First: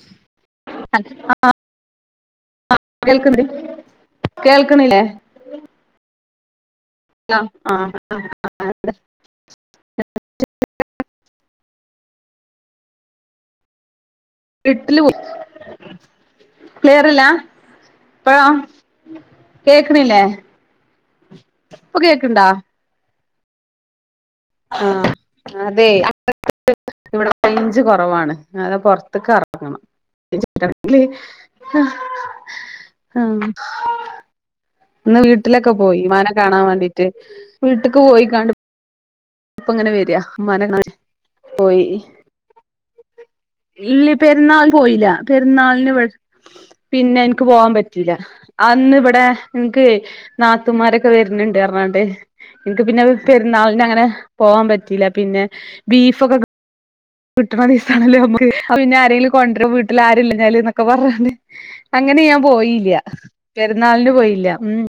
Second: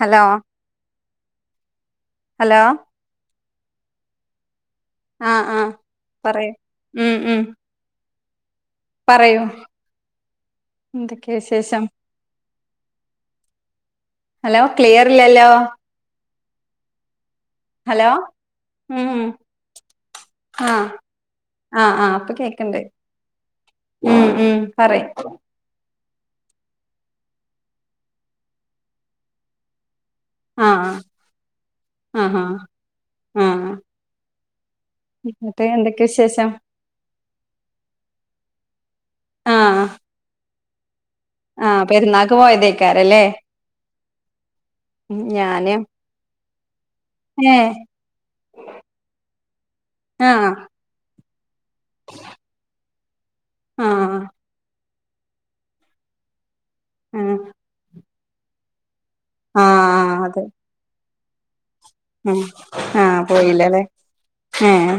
Hello ആ hello കേൾക്ക കേൾക്ക ആഹ ആഹ പറയൂ ഉം ആ ഉം ആഹ ആ പറയൂ എന്തൊക്ക വിശേഷം ഹലോ ക്ലിയർല്ലല്ലോ ക്ലിയർല്ല ഹലോ ഉ കേക്കണില്ലേ ആഹ ആഹ ഇപ്പൊ ആഹ അപ്പൊ കേക്കണ്ടാ കേക്കണ്ട്േ ഉം ഉ ആ പറയ് അതെ ഇവിടെ റേഞ്ച്‌ കുറവാണ് അത പൊറത്തക്ക് അറങ്ങണം [unintelligible] ആഹ് ല്ലേ ആ ആഹ് ആഹ് ആഹ ആഹ് ഇന്ന് എന്നിട്ട് വീട്ടിലൊക്കെ പോയി എന്തൊക്കെ മനെ വിശേഷം കാണാൻ വേണ്ടീട്ട് വീട്ടക്ക് പോയി കണ്ട് ഇപ്പ ആഹ് അങ്ങനെ വരിഅ ഉമ്മാനെ [inaudible] ആഹ് പോയി പെരുന്നാക്ക് പോയതേക്കാരല്ലേ ഇല്ല പെരുന്നാൾി പോയില്ല ഉം, ഞാന് പെരുന്നാളിന് ഇവ പിന്നെ എനിക്ക് പോവാൻ ഏഹ് പറ്റില്ല അന്ന് ഇവിടെ നിക്ക് ആഹ് നാത്തൂമാരൊക്കെ വരൂ പിന്നണ്ട് പറഞ്ഞാണ്ട് നിക്ക് പിന്നെ പെരുന്നാളിിന അങ്ങനെ ആഹ് പറ്റില പിന്നെ ബീഫക്കെ ആഹ് കിട്ടണ ദിവസാണല്ലേ നമ്മക്ക് എന്തെലു കൊണ്ടര വീട്ടിൽ ആഹ് ആരില്ല അതെ ഞാല് എന്നൊക്കെ പറഞ്ഞാല് അങ്ങനെ ഉം ഞാൻ പോയില്ല ആഹ് പോയില്ലല്ലേ പെരുന്നാളിന് പോയില്ല ഉം ഏഹ്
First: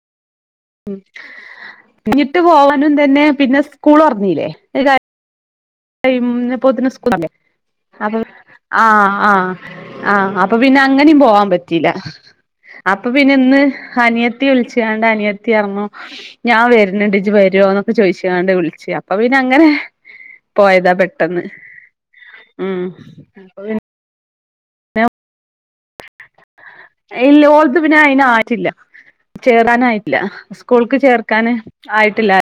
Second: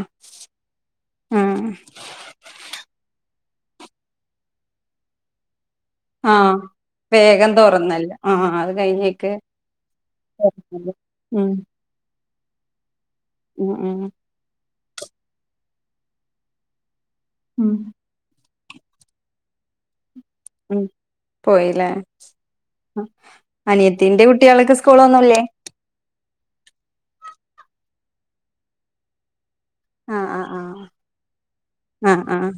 ഉ ആഹ് ഞ്ഞിട്ട് [unintelligible] [unintelligible] പോവാനും തന്നെ പിന്നെ സ്കൂളോറന്നീലെ അതു ഇംന ആഹ് പോതിന സ്കൂ [unintelligible] വേഗം തുറന്നല്ലോ അപ്പൊ ആഹ് അത് ആഹ് കഴിഞ്ഞേക്ക് ആഹ് ആഹ് അപ്പൊ ഉം പിന്നെ അങ്ങനെയും പോവാൻ പറ്റീല്ല അപ്പ് അപ്പൊ പിന്നെന്ന് ഉം ഉം ഹനിയത്തി വിളിച്ചു രണ്ട് അനിയത്തി അറ്ന്നു ഞാൻ വരുനുണ്ട് ഉം വര്വോന്നൊക്കെ ചോയ്ച്ചിയാൻട്ടു വിളിക്ക് അപ്പ പിന്ന അങ്ങനെ ഉം പോയതാ പെട്ടെന്ന് പോയില്ലേ ഉം ആ. അനിയത്തിന്റെ കുട്ടികൾക്ക് സ്കൂളൊന്നുംല്ലേ ഇല്ല ഓളത്ത് പിന്നെ അയിന് ആറ്റില്ല ചേരാനായിട്ടില്ല ആഹ് ആഹ് സ്കൂൾക്ക് ചേർക്കാന് ആഹ് ആയിട്ടില്ല ആഹ്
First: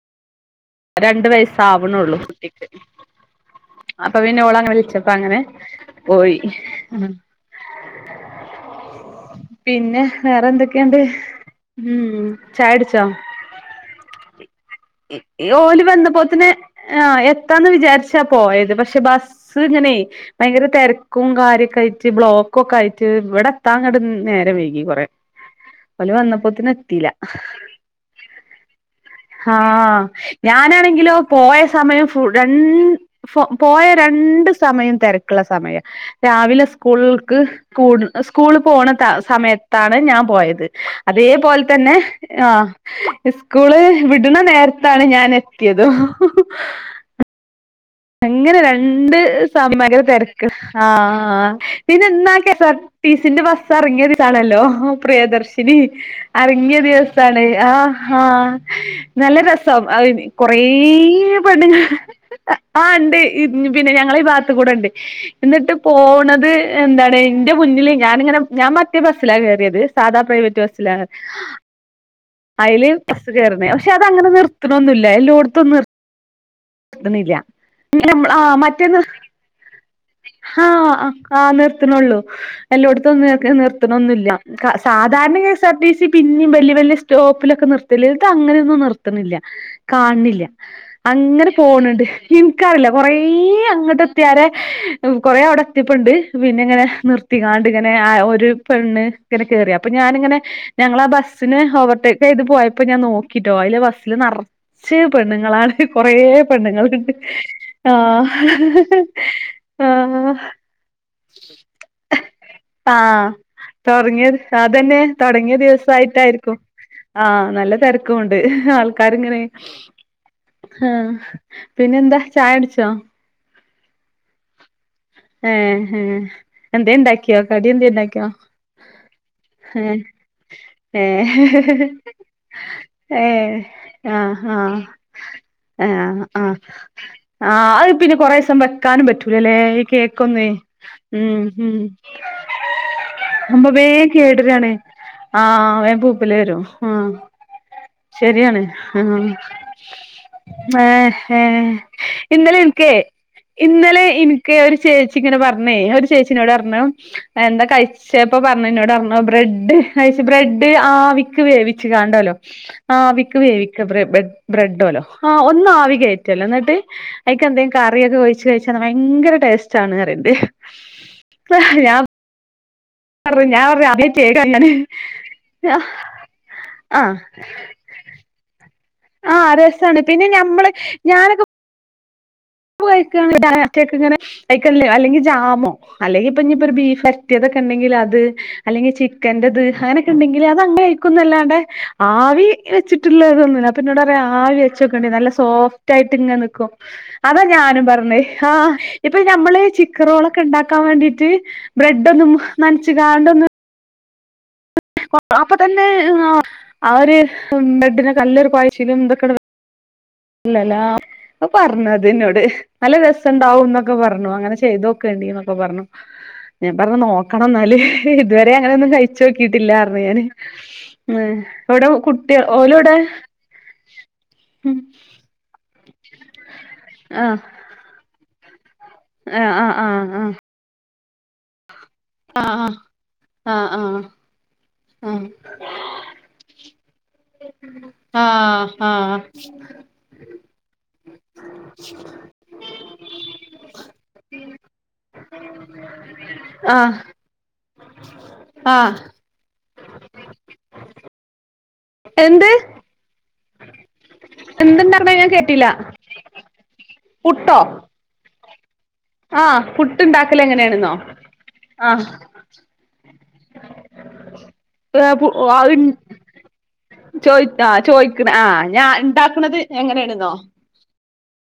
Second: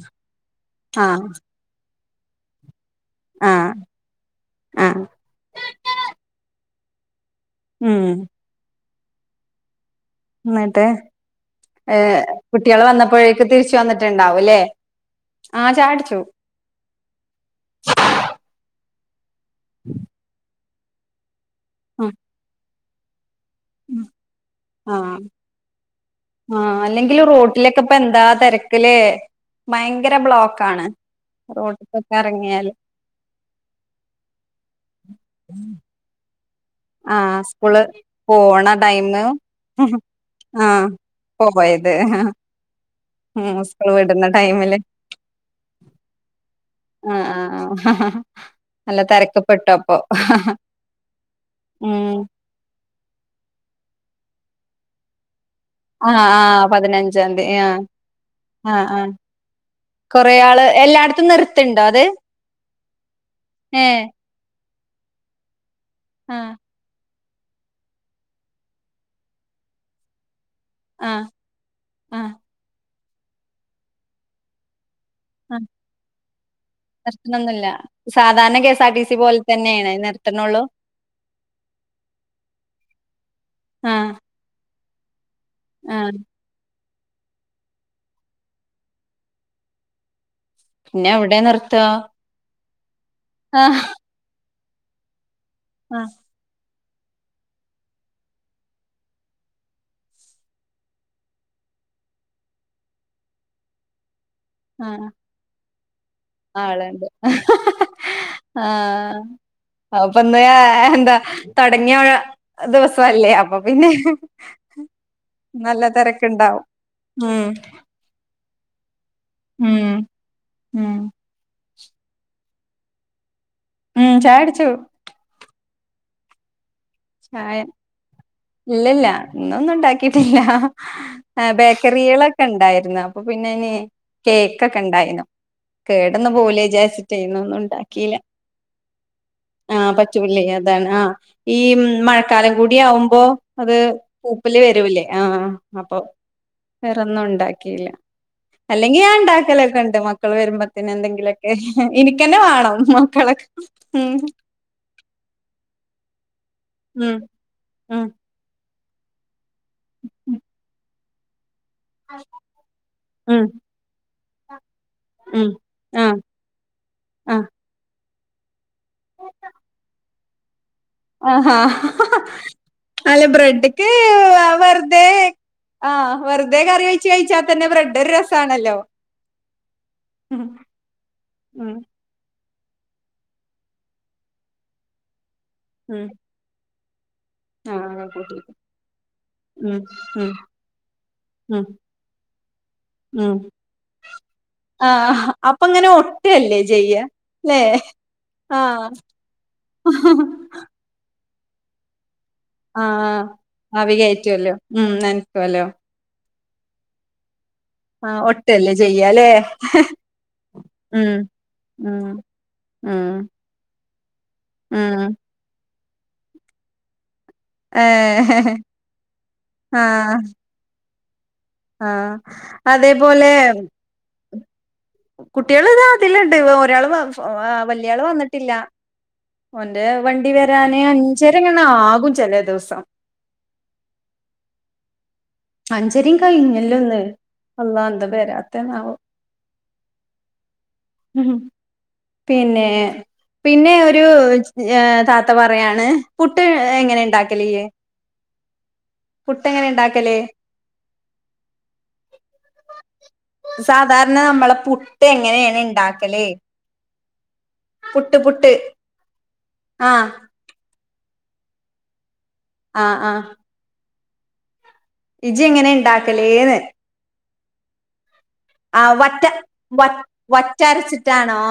ആഹ് രണ്ട് ആഹ് വയസാവ ണുള്ളു കുട്ടിക്ക് ആഹ് അപ്പൊ പിന്നെ ഓളങ്ങ് ആഹ് വിളിച്ചപ്പ അങ്ങനെ പോയി ഉം ഉം പിന്നെ വേറെ എന്നിട്ട് എന്തൊക്കെയുണ്ട് ഏ ഉം കുട്ടിയോള് ചായുടിച്ചോ വന്നപ്പോഴേക്ക് തിരിച്ച് വന്നിട്ടുണ്ടാവൂല്ലേ ഓലി വന്നപ്പോ തന്നെ ആ എത്താന്ന് വിചാരിച്ചാ പോ പക്ഷെ ബസ് സിങ്ങനെ ഭയങ്കര തെരക്കും കാര് കച്ച് ആഹ് ബ്ലോക്ക് ഒക്കെ അയ ച്ച് ഇവിടെ പത്താ ങ്ങ്ട് നേരെ വൈകി കൊറെ ആഹ് ഓല് വന്നപ്പോത്തിന് ആഹ് എത്തില്ല അല്ലെങ്കിൽ റോട്ടിലൊക്കെ ഇപ്പ എന്താ തെരക്ക് ലേ ആഹ് ഭയങ്കര ബ്ലോക്കാണ് ഞാനാണെങ്കിലോ പോയ സമയം റോട്ടിക്കൊക്കെ ഫ ര എറങ്ങിയാല് പോയ രണ്ട് സമയം തെരക്ക്ള്ള സമയം രാവിലെ സ്ക്കുള്ക്ക് ആഹ് സ്കൂള് കൂട് സ്കൂൾ പോണ ടൈമ് സമയത്താണ് ഞാൻ പോയത് ആഹ് അതേപോലെ പോയത് തന്നെ ആ സ്കൂള് വിടുന്ന നേര ത്താണ് ഞാനെത്തിയതും ആഹ് ആഹ് ആഹ് അങ്ങനെ നല്ല രണ്ട് തെരക്കപ്പെട്ടു അപ്പൊ സമയ തെരക്ക് ആ ഉം പിന്നെ ന്ന്ക്കെ സ ട്ടിസിന്റെ ബസ് എറങ്ങിന്നണല്ലോ പ്രിയദർശ ശിനി ആഹ് ആഹ് അറങ്ങിയ പതിനഞ്ചാം ദിവസാണ് തീയതി ആ ആഹ് ആ ആഹ് ആഹ് നല്ല രസം അ കൊറേ ആള് എല്ലായിടത്തും പെണ്ണ്ങ്ങ നിർത്തുണ്ടോ അത് ആ ണ്ട് പിന്നെ ഏഹ് ഞങ്ങളെ ഈ ഭാ കൂടോണ്ട് എന്നിട്ട് പോണത് ആഹ് എന്താണ് എന്റെ മുന്നില് ഞാനിങ്ങെ ഞാൻ മറ്റേ ബസ്സിലാണ് കേറിയത് സാധാ പ്രൈവ റ്റ് ബസിലാണ് ആഹ് ആഹ് അയില് ബസ്സ് കേറുന്നേ പക്ഷെ അത് അങ്ങനെ നിർത്തണൊന്നു ല്ല ആഹ് എല്ലോട്ത്തും നിർ ത്ത്ണില്ല്യ. നിർത്തണൊന്നുല്ല ഇന്നലെ ഇമ്മ്ളാ ആ സാധാരണ കെ എസ് ആർ മറ്റേന്ന് ടി സി പോലെ തന്നെയാണ് നിർത്തണുള്ളൂ ഹാ ആഹ് നിർത്ത്ണൊള്ളൂ. എല്ലോ ട്ത്ത്ന്നൊക്കെ ആഹ് നിർത്ത്ണൊന്നുല്ല്യ സ സാ ധാര്ണ K S R T C ആഹ് പിന്നിം വല്ല്യ വല്ല്യ സ് റ്റോപ്പിലൊക്കെ നിർത്തല് ഇത് അങ്ങനൊന്നും നിർത്ത്ണില്ല്യ. കാണ് ണില്ല്യ. പിന്നെ എവിടെ നിർ പോണ് ണ്ട് ഹിം. കാവ് ലം കൊറേ ആഹ് അങ്ങട്ട് എത്തിയാരെ കൊറേ അവിടെ ആഹ് എത്ത്യപ്പണ്ട് പിന്നെങ്ങനെ നിർത്തികാണ്ട് ഇങ്ങനെ ആ ഒരു പെണ്ണ് ഇങ്ങനെ കേറി അപ്പ ഞാനിങ്ങനെ ഞങ്ങളാ ബസ്സിന് ഓവർടേക്ക് ചെയ്ത് പോയപ്പോ ഞാൻ നോക്കിട്ടോ അയ്ല് ബസ്സില് നറ ച്ച് ആഹ് പെണ്ണ്ങ്ങളാണ് [unintelligible] കൊറേ ആളുണ്ട് പെണ്ണ്ങ്ങള്ണ്ട് ആ ആഹ് ആ അപ്പൊ ഇന്ന് എന്താ തൊടങ്ങിയ ആ ദിവസല്ലേ അപ്പൊ പിന്നെ തൊടങ്ങിയ അതന്നെ തൊടങ്ങിയ നല്ല ദിവസായിട്ടായിരിക്കും തെരക്കുണ്ടാവും ആ ഉം നല്ല തെരക്കുണ്ട് ആൾ കാരെങ്ങനെ ഉം ആ ഉം പിന്നെ എന്താ ചായ കുടിച്ചോ ഉം ചായ കുടിച്ചു ഏഹെ ചായ ഇല്ലല്ല ഏഹ് ഇന്നൊന്നുണ്ടാക്കിട്ടില്ല ഏഹ് ബേക്കറികളൊക്കെ ഇണ്ടായിരുന്നു അപ്പൊ പിന്നെ ഏഹ് ഇനി കേക്ക് ഇണ്ടായിരുന്നു കേടൊന്നും ആ ആ അത് പിന്നെ കൊറേ ദിവസം വെക്കാനും പറ്റൂലല്ലേ ആ ഈ പച്ചൂല്ലേ കേക്കൊന്നുവേ അതാണ് ആ ഉം ഈ ഉം മഴക്കാലം കൂടി ആവുമ്പോ അപ്പൊ അത് വേം പൂപ്പില് കേടരാണ് വരൂല്ലേ ആ ആഹ് അപ്പൊ വേം പൂപ്പല് വരും ആഹ് വെറൊന്നും ഉണ്ടാക്കിയില്ല ശരിയാണ് അല്ലെങ്കിൽ ഞാൻ ആഹ് ണ്ടാക്കലൊക്കെ ഉണ്ട് മക്കള് വരുമ്പത്തേന് എന്തെിലും ഏ ഇന്നലെ എനിക്ക് ഇന്നലെ ഉം എനിക്ക് ഒരു ചേച്ചി ഇങ്ങനെ പറഞ്ഞേ ഒരു- എന്നോട് പറഞ്ഞു ഉം എന്താ ഉം കഴിച്ചേപ്പോ പറ- എന്നോടർന്നു ബ്രെഡ് ഡ് ഐസ്ബ്രെഡ് ആവി ക്ക്‌ വേവി ച്ച് കാണ്ടാല്ലോ ആവിക്ക് ഉം വേവിക്ക ബ്രെ ബെ ബ്രെഡ് ട്ടുല്ലോ ആ ഉം ഒന്ന് ആ ആവികേറ്റ് എന്നിട്ട് ആ അയിക്കെന്തേലും കാ കറിയൊക്കെ ഒയിച്ച് കയിച്ചാ ഭയങ്കര ടേസ്റ്റാണ് പറയുന്നത് [unintelligible] അല്ല പറഞ്ഞു ഞാൻ ബ്രെഡ്ക്ക് പറഞ്ഞു ആദ്യായിട്ട് കേക്കാ ഞാന് വെറുതെ ആ വെറുതെ കറി ഒയിച്ച് കഴിച്ചാതന്നെ ബ്രെഡ് ഒരു രസാണല്ലോ ആ രസാണ് പിന്നെ ഉം ഞമ്മള് ഞാനൊക്കെ ഉം ഉപ്പ് കയിക്കാണെങ്കിൽ [inaudible] അല്ലെങ്കിൽ ജാം മൊ ഉം അല്ലെങ്കിപ്പിഞ്ഞിപ്പൊരു ബീഫ്‌ ഫ്ലഷ് റ്റിയതൊക്കെ ആ ഇണ്ടെങ്കിൽ അത് കൂട്ടിക്കും അല്ലെങ്കി ചിക്കന്റെത് ഉം അങ്ങനെയൊക്കെ ഉം ഉണ്ടെങ്കിൽ അത് തന്നെ കഴിക്കുന്നല്ലാണ്ട് ഉം ആവി ഉം വെച്ചിട്ടുള്ളതൊന്നുവില്ല അപ്പൊ ഇന്നോട് പറയും ആവി ആ വച്ചേക്കണ്ടെ നല്ല അപ്പൊ ഇങ്ങനെ സോഫ്റ്റ് ആയിട്ട് ഇങ്ങനെ ഒട്ടല്ലേ നിക്കും ചെയ്യ ല്ലേ ഞാനും പറഞ്ഞെ ആ ഇപ്പൊ ഞമ്മള് ചിക്കറോളൊക്കെ ഉണ്ടാക്കാൻ വേണ്ടി റ്റ് ബ്രെഡൊന്നും ആ ആ ആവി കയറ്റ് റ്റുവല്ലോ അപ്പൊ തന്നെ മം അവര് ആ ഒട്ടുവല്ലേ ചെയ്യാല്ലേ ഇല്ലല്ലാ ഉം അവ് ഉം പറഞ്ഞതെന്നോട് നല്ല ഉം രസൊണ്ടാവുന്ന് ക്കെ പറഞ്ഞൂവാ അങ്ങനെ ഉം ചെയ്തോക്കെണ്ടീന്നൊക്കെ പറഞ്ഞു ഞാൻ പറഞ്ഞു നോക് ക്കണം എന്നാല് ഏ ഇതുവരെ അങ്ങനെയൊന്നും കഴിച്ച് ആ നോക്കിട്ടില്ലാറഞ്ഞു ഞാന് മ് എവിടെ ആ കുട്ടികൾ ഓലെവിടെ അതേപോലെ കുട്ട് കുട്ടികൾ ഇതാ അതിലുണ്ട് ഒരാള് വ ആ വലിയാള് വന്നി ട്ടില്ല ആ ആ ഓന്റെ ആ വണ്ടി വരാനെ അൻ ശെങ്ങണാവ് ആഹ് ആഹ് ആഹ് ആഹ് അഞ്ചരേം കഴിഞ്ഞല്ലോ ഇന്ന് അന്നാ എന്താ വരാത്തെന്നാവോ ആ പിന്നെ പിന്നെ ഒരു ഏ താത്ത പറയാണ് പുട്ട് ആ ആ എങ്ങനാ ഇണ്ടാക്കല് ഈയ് ആ പുട്ടെങ്ങനാ ഇണ്ടാക്ക് ക്കല് പുട്ട് എന്ത് സാധാരണ നമ്മള് പുട്ട് എന്തുണ്ടാക്കണ ഞാൻ എങ്ങനെയാണ് കേട്ടില്ല ഇണ്ടാക്കല് പുട്ടോ പുട്ട് പുട്ട് ആ ആഹ് പുട്ടിണ്ടാക്കല് എങ്ങനെയാണെന്നോ ആഹ് ആഹ് ആഹ് [inaudible] ഇജ് എങ്ങനെ ആ ഉണ്ടാക്കലേന്ന് ചോയ് ആ ചോയ് ആ വറ്റ വറ്റരച്ചിട്ടാണോ